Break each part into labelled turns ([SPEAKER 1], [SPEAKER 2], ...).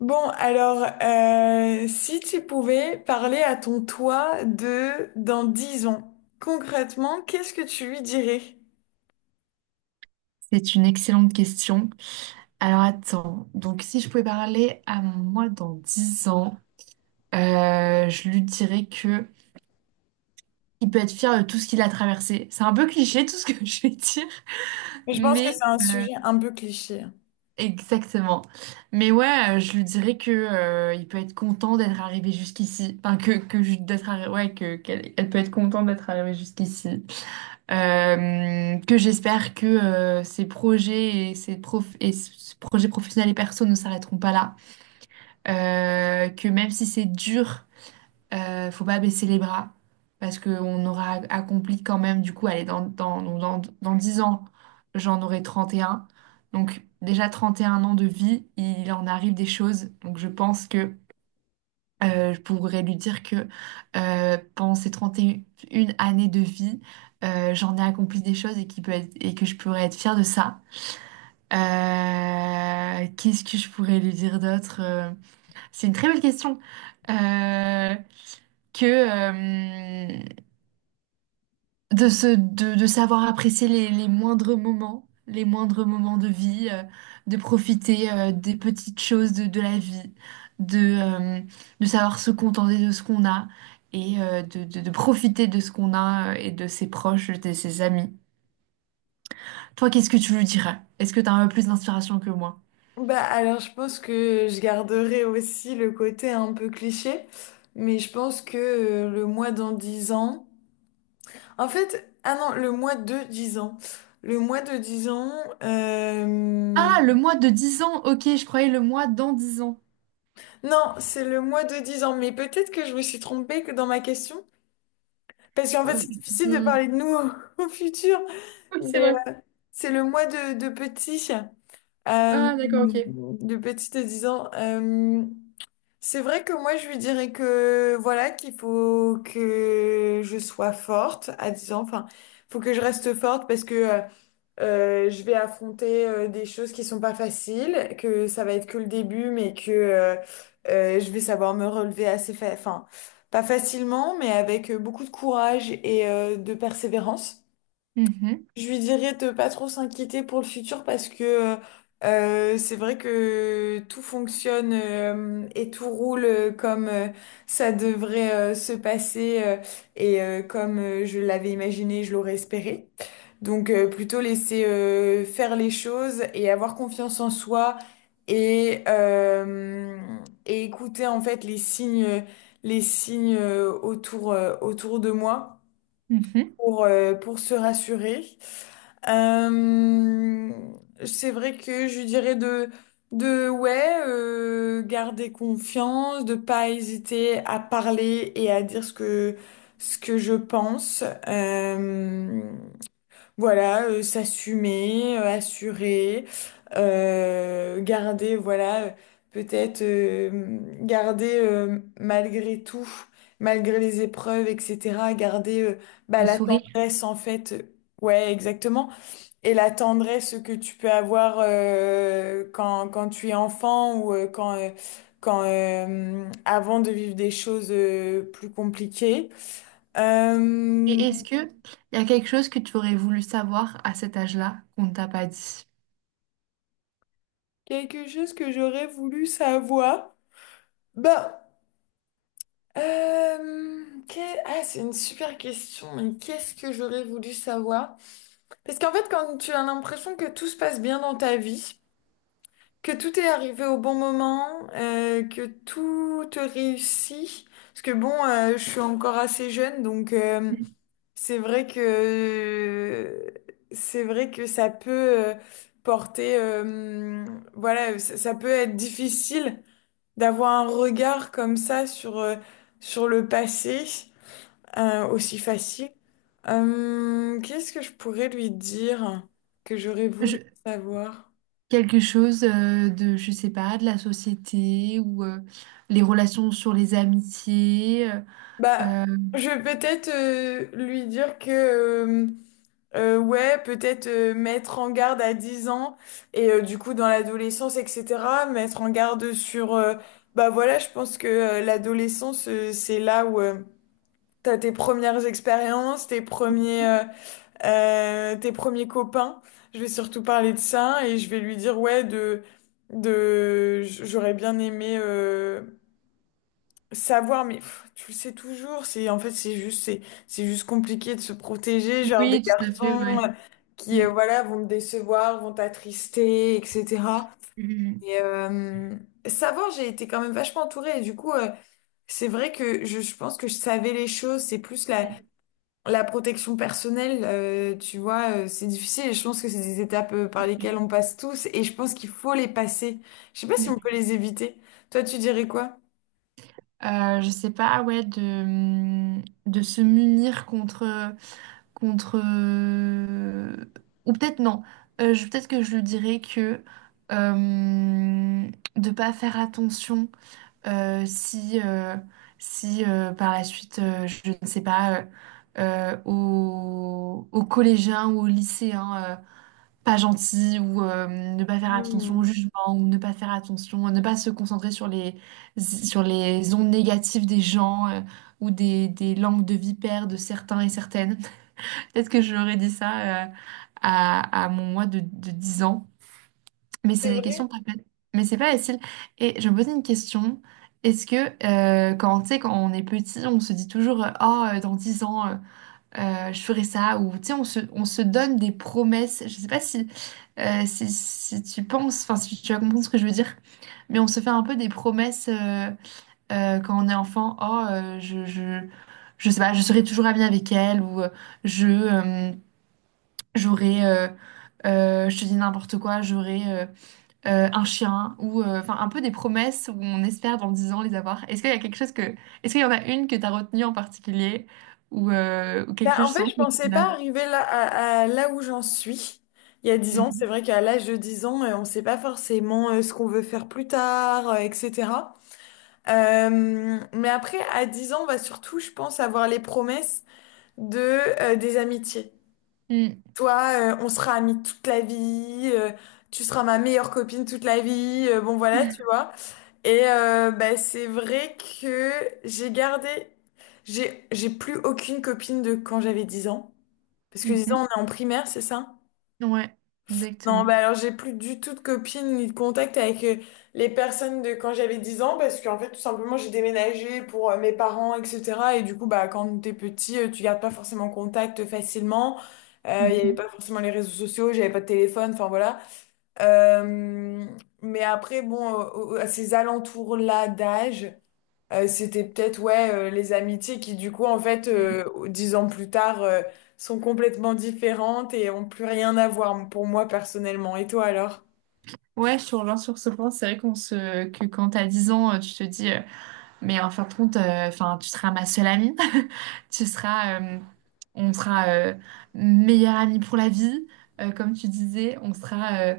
[SPEAKER 1] Bon, alors, si tu pouvais parler à ton toi de dans 10 ans, concrètement, qu'est-ce que tu lui dirais?
[SPEAKER 2] C'est une excellente question. Alors attends, donc si je pouvais parler à mon moi dans 10 ans, je lui dirais que il peut être fier de tout ce qu'il a traversé. C'est un peu cliché tout ce que je vais dire,
[SPEAKER 1] Mais je pense
[SPEAKER 2] mais
[SPEAKER 1] que c'est un
[SPEAKER 2] euh,
[SPEAKER 1] sujet un peu cliché, hein.
[SPEAKER 2] exactement. Mais ouais, je lui dirais que il peut être content d'être arrivé jusqu'ici. Enfin que ouais que qu'elle elle peut être contente d'être arrivée jusqu'ici. Que j'espère que ces projets et et ce projet professionnel et perso ne s'arrêteront pas là. Que même si c'est dur, faut pas baisser les bras parce qu'on aura accompli quand même, du coup, allez, dans 10 ans, j'en aurai 31. Donc déjà 31 ans de vie, il en arrive des choses. Donc je pense que je pourrais lui dire que pendant ces trente et une années de vie, j'en ai accompli des choses et, et que je pourrais être fière de ça. Qu'est-ce que je pourrais lui dire d'autre? C'est une très belle question. Euh, que de savoir apprécier les moindres moments, les moindres moments de vie, de profiter des petites choses de la vie, de, euh, de savoir se contenter de ce qu'on a et de profiter de ce qu'on a et de ses proches, de ses amis. Toi, qu'est-ce que tu lui dirais? Est-ce que tu as un peu plus d'inspiration que moi?
[SPEAKER 1] Bah alors, je pense que je garderai aussi le côté un peu cliché, mais je pense que le mois dans 10 ans, en fait, ah non, le mois de 10 ans. Le mois de 10 ans, euh,
[SPEAKER 2] Ah, le mois de dix ans, ok, je croyais le mois dans 10 ans.
[SPEAKER 1] non, c'est le mois de dix ans, mais peut-être que je me suis trompée que dans ma question. Parce qu'en fait,
[SPEAKER 2] Euh,
[SPEAKER 1] c'est difficile de
[SPEAKER 2] je-
[SPEAKER 1] parler de nous au, au futur,
[SPEAKER 2] Oui, c'est
[SPEAKER 1] mais
[SPEAKER 2] vrai.
[SPEAKER 1] c'est le moi de petit,
[SPEAKER 2] Ah, d'accord, ok.
[SPEAKER 1] de petit de 10 ans. C'est vrai que moi, je lui dirais que voilà, qu'il faut que je sois forte à 10 ans. Enfin, faut que je reste forte parce que je vais affronter des choses qui sont pas faciles, que ça va être que le début, mais que je vais savoir me relever assez enfin, pas facilement, mais avec beaucoup de courage et de persévérance.
[SPEAKER 2] Mhm,
[SPEAKER 1] Je lui dirais de pas trop s'inquiéter pour le futur parce que c'est vrai que tout fonctionne et tout roule comme ça devrait se passer, et comme je l'avais imaginé, je l'aurais espéré. Donc plutôt laisser faire les choses et avoir confiance en soi et, euh, et écouter en fait les signes, les signes, autour, autour de moi
[SPEAKER 2] mhm.
[SPEAKER 1] pour se rassurer. Euh, c'est vrai que je dirais de ouais, garder confiance, de pas hésiter à parler et à dire ce que je pense. Voilà, s'assumer, assurer, garder, voilà, peut-être garder, malgré tout, malgré les épreuves, etc., garder, bah,
[SPEAKER 2] Le
[SPEAKER 1] la
[SPEAKER 2] sourire.
[SPEAKER 1] tendresse en fait, ouais, exactement, et la tendresse que tu peux avoir quand, quand tu es enfant ou quand, avant de vivre des choses plus compliquées. Euh,
[SPEAKER 2] Et est-ce que il y a quelque chose que tu aurais voulu savoir à cet âge-là qu'on ne t'a pas dit?
[SPEAKER 1] Quelque chose que j'aurais voulu savoir. Ben, ah, c'est une super question, mais qu'est-ce que j'aurais voulu savoir? Parce qu'en fait, quand tu as l'impression que tout se passe bien dans ta vie, que tout est arrivé au bon moment, que tout te réussit, parce que bon, je suis encore assez jeune, donc c'est vrai que c'est vrai que ça peut, euh, porter, voilà, ça peut être difficile d'avoir un regard comme ça sur, sur le passé, aussi facile. Qu'est-ce que je pourrais lui dire que j'aurais voulu
[SPEAKER 2] Je-
[SPEAKER 1] savoir?
[SPEAKER 2] Quelque chose de, je sais pas, de la société ou les relations sur les amitiés.
[SPEAKER 1] Bah,
[SPEAKER 2] Euh,
[SPEAKER 1] je vais peut-être lui dire que, ouais, peut-être mettre en garde à 10 ans et du coup dans l'adolescence, etc., mettre en garde sur, bah voilà, je pense que l'adolescence, c'est là où... T'as tes premières expériences, tes premiers copains. Je vais surtout parler de ça et je vais lui dire ouais de j'aurais bien aimé savoir, mais pff, tu le sais toujours, c'est en fait c'est juste compliqué de se protéger genre des
[SPEAKER 2] oui, tout à fait,
[SPEAKER 1] garçons,
[SPEAKER 2] ouais.
[SPEAKER 1] qui
[SPEAKER 2] Mm,
[SPEAKER 1] voilà vont me décevoir, vont t'attrister, etc.
[SPEAKER 2] mm,
[SPEAKER 1] Et savoir, j'ai été quand même vachement entourée et du coup c'est vrai que je pense que je savais les choses, c'est plus la
[SPEAKER 2] mm,
[SPEAKER 1] protection personnelle, tu vois, c'est difficile et je pense que c'est des étapes
[SPEAKER 2] tout
[SPEAKER 1] par
[SPEAKER 2] à fait.
[SPEAKER 1] lesquelles on passe tous et je pense qu'il faut les passer. Je sais pas si on
[SPEAKER 2] Mm.
[SPEAKER 1] peut les éviter. Toi, tu dirais quoi?
[SPEAKER 2] Je sais pas, ouais, de se munir contre, ou peut-être non. Je Peut-être que je lui dirais que euh, de pas faire attention euh, si euh, si par la suite je ne sais pas aux collégiens ou aux lycéens pas gentils ou ne pas faire attention au
[SPEAKER 1] Hmm.
[SPEAKER 2] jugement ou ne pas faire attention ne pas se concentrer sur les ondes négatives des gens ou des langues de vipère de certains et certaines. Peut-être que j'aurais dit ça à mon moi de 10 ans. Mais c'est
[SPEAKER 1] C'est
[SPEAKER 2] des
[SPEAKER 1] vrai.
[SPEAKER 2] questions pas faciles. Mais c'est pas facile. Et je me posais une question. Est-ce que quand, tu sais, quand on est petit, on se dit toujours oh, dans 10 ans, je ferai ça. Ou tu sais, on se donne des promesses. Je sais pas si tu penses, enfin, si tu vas comprendre ce que je veux dire. Mais on se fait un peu des promesses quand on est enfant. Oh, je sais pas, je serai toujours amie avec elle. Ou je. J'aurais, je te dis n'importe quoi, j'aurais un chien ou enfin un peu des promesses où on espère dans 10 ans les avoir. Est-ce qu'il y a quelque chose est-ce qu'il y en a une que tu as retenue en particulier ou
[SPEAKER 1] Ben,
[SPEAKER 2] quelque chose
[SPEAKER 1] en fait,
[SPEAKER 2] justement
[SPEAKER 1] je
[SPEAKER 2] que.
[SPEAKER 1] pensais pas arriver là, à là où j'en suis. Il y a dix ans, c'est
[SPEAKER 2] Mhm.
[SPEAKER 1] vrai qu'à l'âge de 10 ans, on sait pas forcément ce qu'on veut faire plus tard, etc. Mais après, à 10 ans, on va surtout, je pense, avoir les promesses de, des amitiés.
[SPEAKER 2] Mhm.
[SPEAKER 1] Toi, on sera amis toute la vie, tu seras ma meilleure copine toute la vie, bon voilà, tu vois. Et bah, c'est vrai que j'ai gardé, j'ai plus aucune copine de quand j'avais 10 ans. Parce que 10 ans,
[SPEAKER 2] Mm.
[SPEAKER 1] on est en primaire, c'est ça?
[SPEAKER 2] Mhm. Ouais,
[SPEAKER 1] Non,
[SPEAKER 2] exactement.
[SPEAKER 1] bah alors j'ai plus du tout de copines ni de contact avec les personnes de quand j'avais 10 ans parce qu'en fait tout simplement j'ai déménagé pour mes parents, etc. Et du coup bah quand t'es petit, tu gardes pas forcément contact facilement. Il y avait pas
[SPEAKER 2] Mhm.
[SPEAKER 1] forcément les réseaux sociaux, j'avais pas de téléphone, enfin voilà. Euh, mais après bon, à ces alentours-là d'âge. C'était peut-être ouais les amitiés qui du coup en fait dix ans plus tard sont complètement différentes et ont plus rien à voir pour moi personnellement. Et toi alors?
[SPEAKER 2] Ouais, je te rejoins sur ce point. C'est vrai que quand t'as 10 ans, tu te dis. Mais en fin de compte, enfin, tu seras ma seule amie. Tu seras, euh, on sera meilleure amie pour la vie, comme tu disais. On sera euh,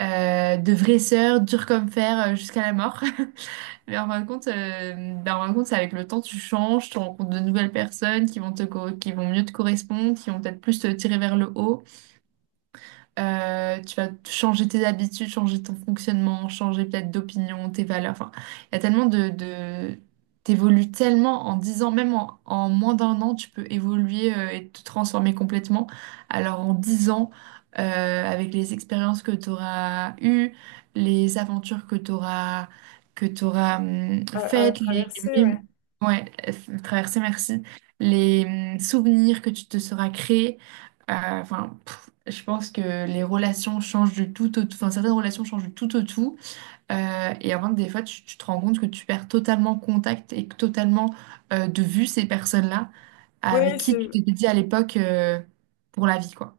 [SPEAKER 2] euh, de vraies sœurs, dures comme fer, jusqu'à la mort. Mais en fin de compte, ben, en fin de compte, c'est avec le temps, tu changes, tu rencontres de nouvelles personnes qui vont mieux te correspondre, qui vont peut-être plus te tirer vers le haut. Tu vas changer tes habitudes, changer ton fonctionnement, changer peut-être d'opinion, tes valeurs. Enfin, il y a tellement de. T'évolues tellement en 10 ans, même en moins d'un an, tu peux évoluer et te transformer complètement. Alors en 10 ans, avec les expériences que tu auras eues, les aventures que tu auras
[SPEAKER 1] À, à
[SPEAKER 2] faites,
[SPEAKER 1] traverser, ouais.
[SPEAKER 2] ouais, traversées, merci, les souvenirs que tu te seras créés. euh, Enfin, je pense que les relations changent du tout au tout. Enfin, certaines relations changent du tout au tout. Et avant que des fois, tu te rends compte que tu perds totalement contact et que totalement de vue ces personnes-là avec
[SPEAKER 1] Ouais, c'est
[SPEAKER 2] qui tu t'étais dit à l'époque pour la vie, quoi.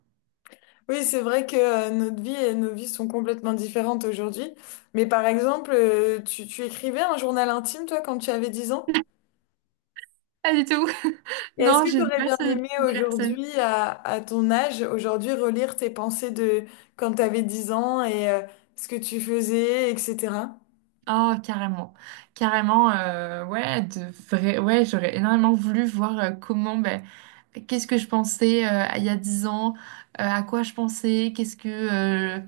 [SPEAKER 1] oui, c'est vrai que notre vie et nos vies sont complètement différentes aujourd'hui. Mais par exemple, tu, tu écrivais un journal intime toi quand tu avais 10 ans?
[SPEAKER 2] Pas du tout.
[SPEAKER 1] Et est-ce
[SPEAKER 2] Non,
[SPEAKER 1] que
[SPEAKER 2] je
[SPEAKER 1] tu
[SPEAKER 2] sais
[SPEAKER 1] aurais
[SPEAKER 2] pas
[SPEAKER 1] bien
[SPEAKER 2] ce type
[SPEAKER 1] aimé
[SPEAKER 2] de personne.
[SPEAKER 1] aujourd'hui, à ton âge, aujourd'hui, relire tes pensées de quand tu avais 10 ans et ce que tu faisais, etc.?
[SPEAKER 2] Oh, carrément. Carrément, ouais, de vrai, ouais, j'aurais énormément voulu voir comment, ben, qu'est-ce que je pensais il y a 10 ans, à quoi je pensais,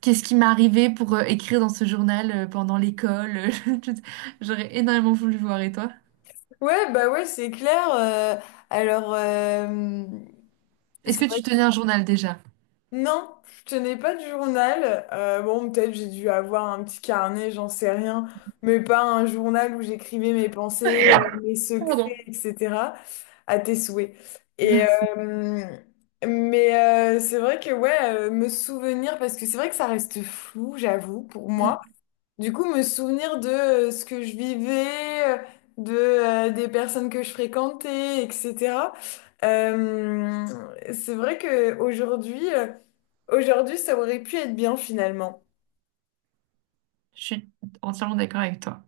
[SPEAKER 2] Qu'est-ce qui m'est arrivé pour écrire dans ce journal pendant l'école? J'aurais énormément voulu voir. Et toi?
[SPEAKER 1] Ouais, bah ouais, c'est clair. Alors,
[SPEAKER 2] Est-ce
[SPEAKER 1] c'est
[SPEAKER 2] que
[SPEAKER 1] vrai
[SPEAKER 2] tu
[SPEAKER 1] que...
[SPEAKER 2] tenais un journal déjà?
[SPEAKER 1] Non, je tenais pas de journal. Bon, peut-être j'ai dû avoir un petit carnet, j'en sais rien. Mais pas un journal où j'écrivais mes pensées, mes secrets,
[SPEAKER 2] Pardon.
[SPEAKER 1] etc. À tes souhaits. Et,
[SPEAKER 2] Merci.
[SPEAKER 1] mais c'est vrai que, ouais, me souvenir, parce que c'est vrai que ça reste flou, j'avoue, pour
[SPEAKER 2] Mm.
[SPEAKER 1] moi. Du coup, me souvenir de ce que je vivais, de des personnes que je fréquentais, etc. Euh, c'est vrai que aujourd'hui, aujourd'hui, ça aurait pu être bien finalement.
[SPEAKER 2] Je suis entièrement d'accord avec toi.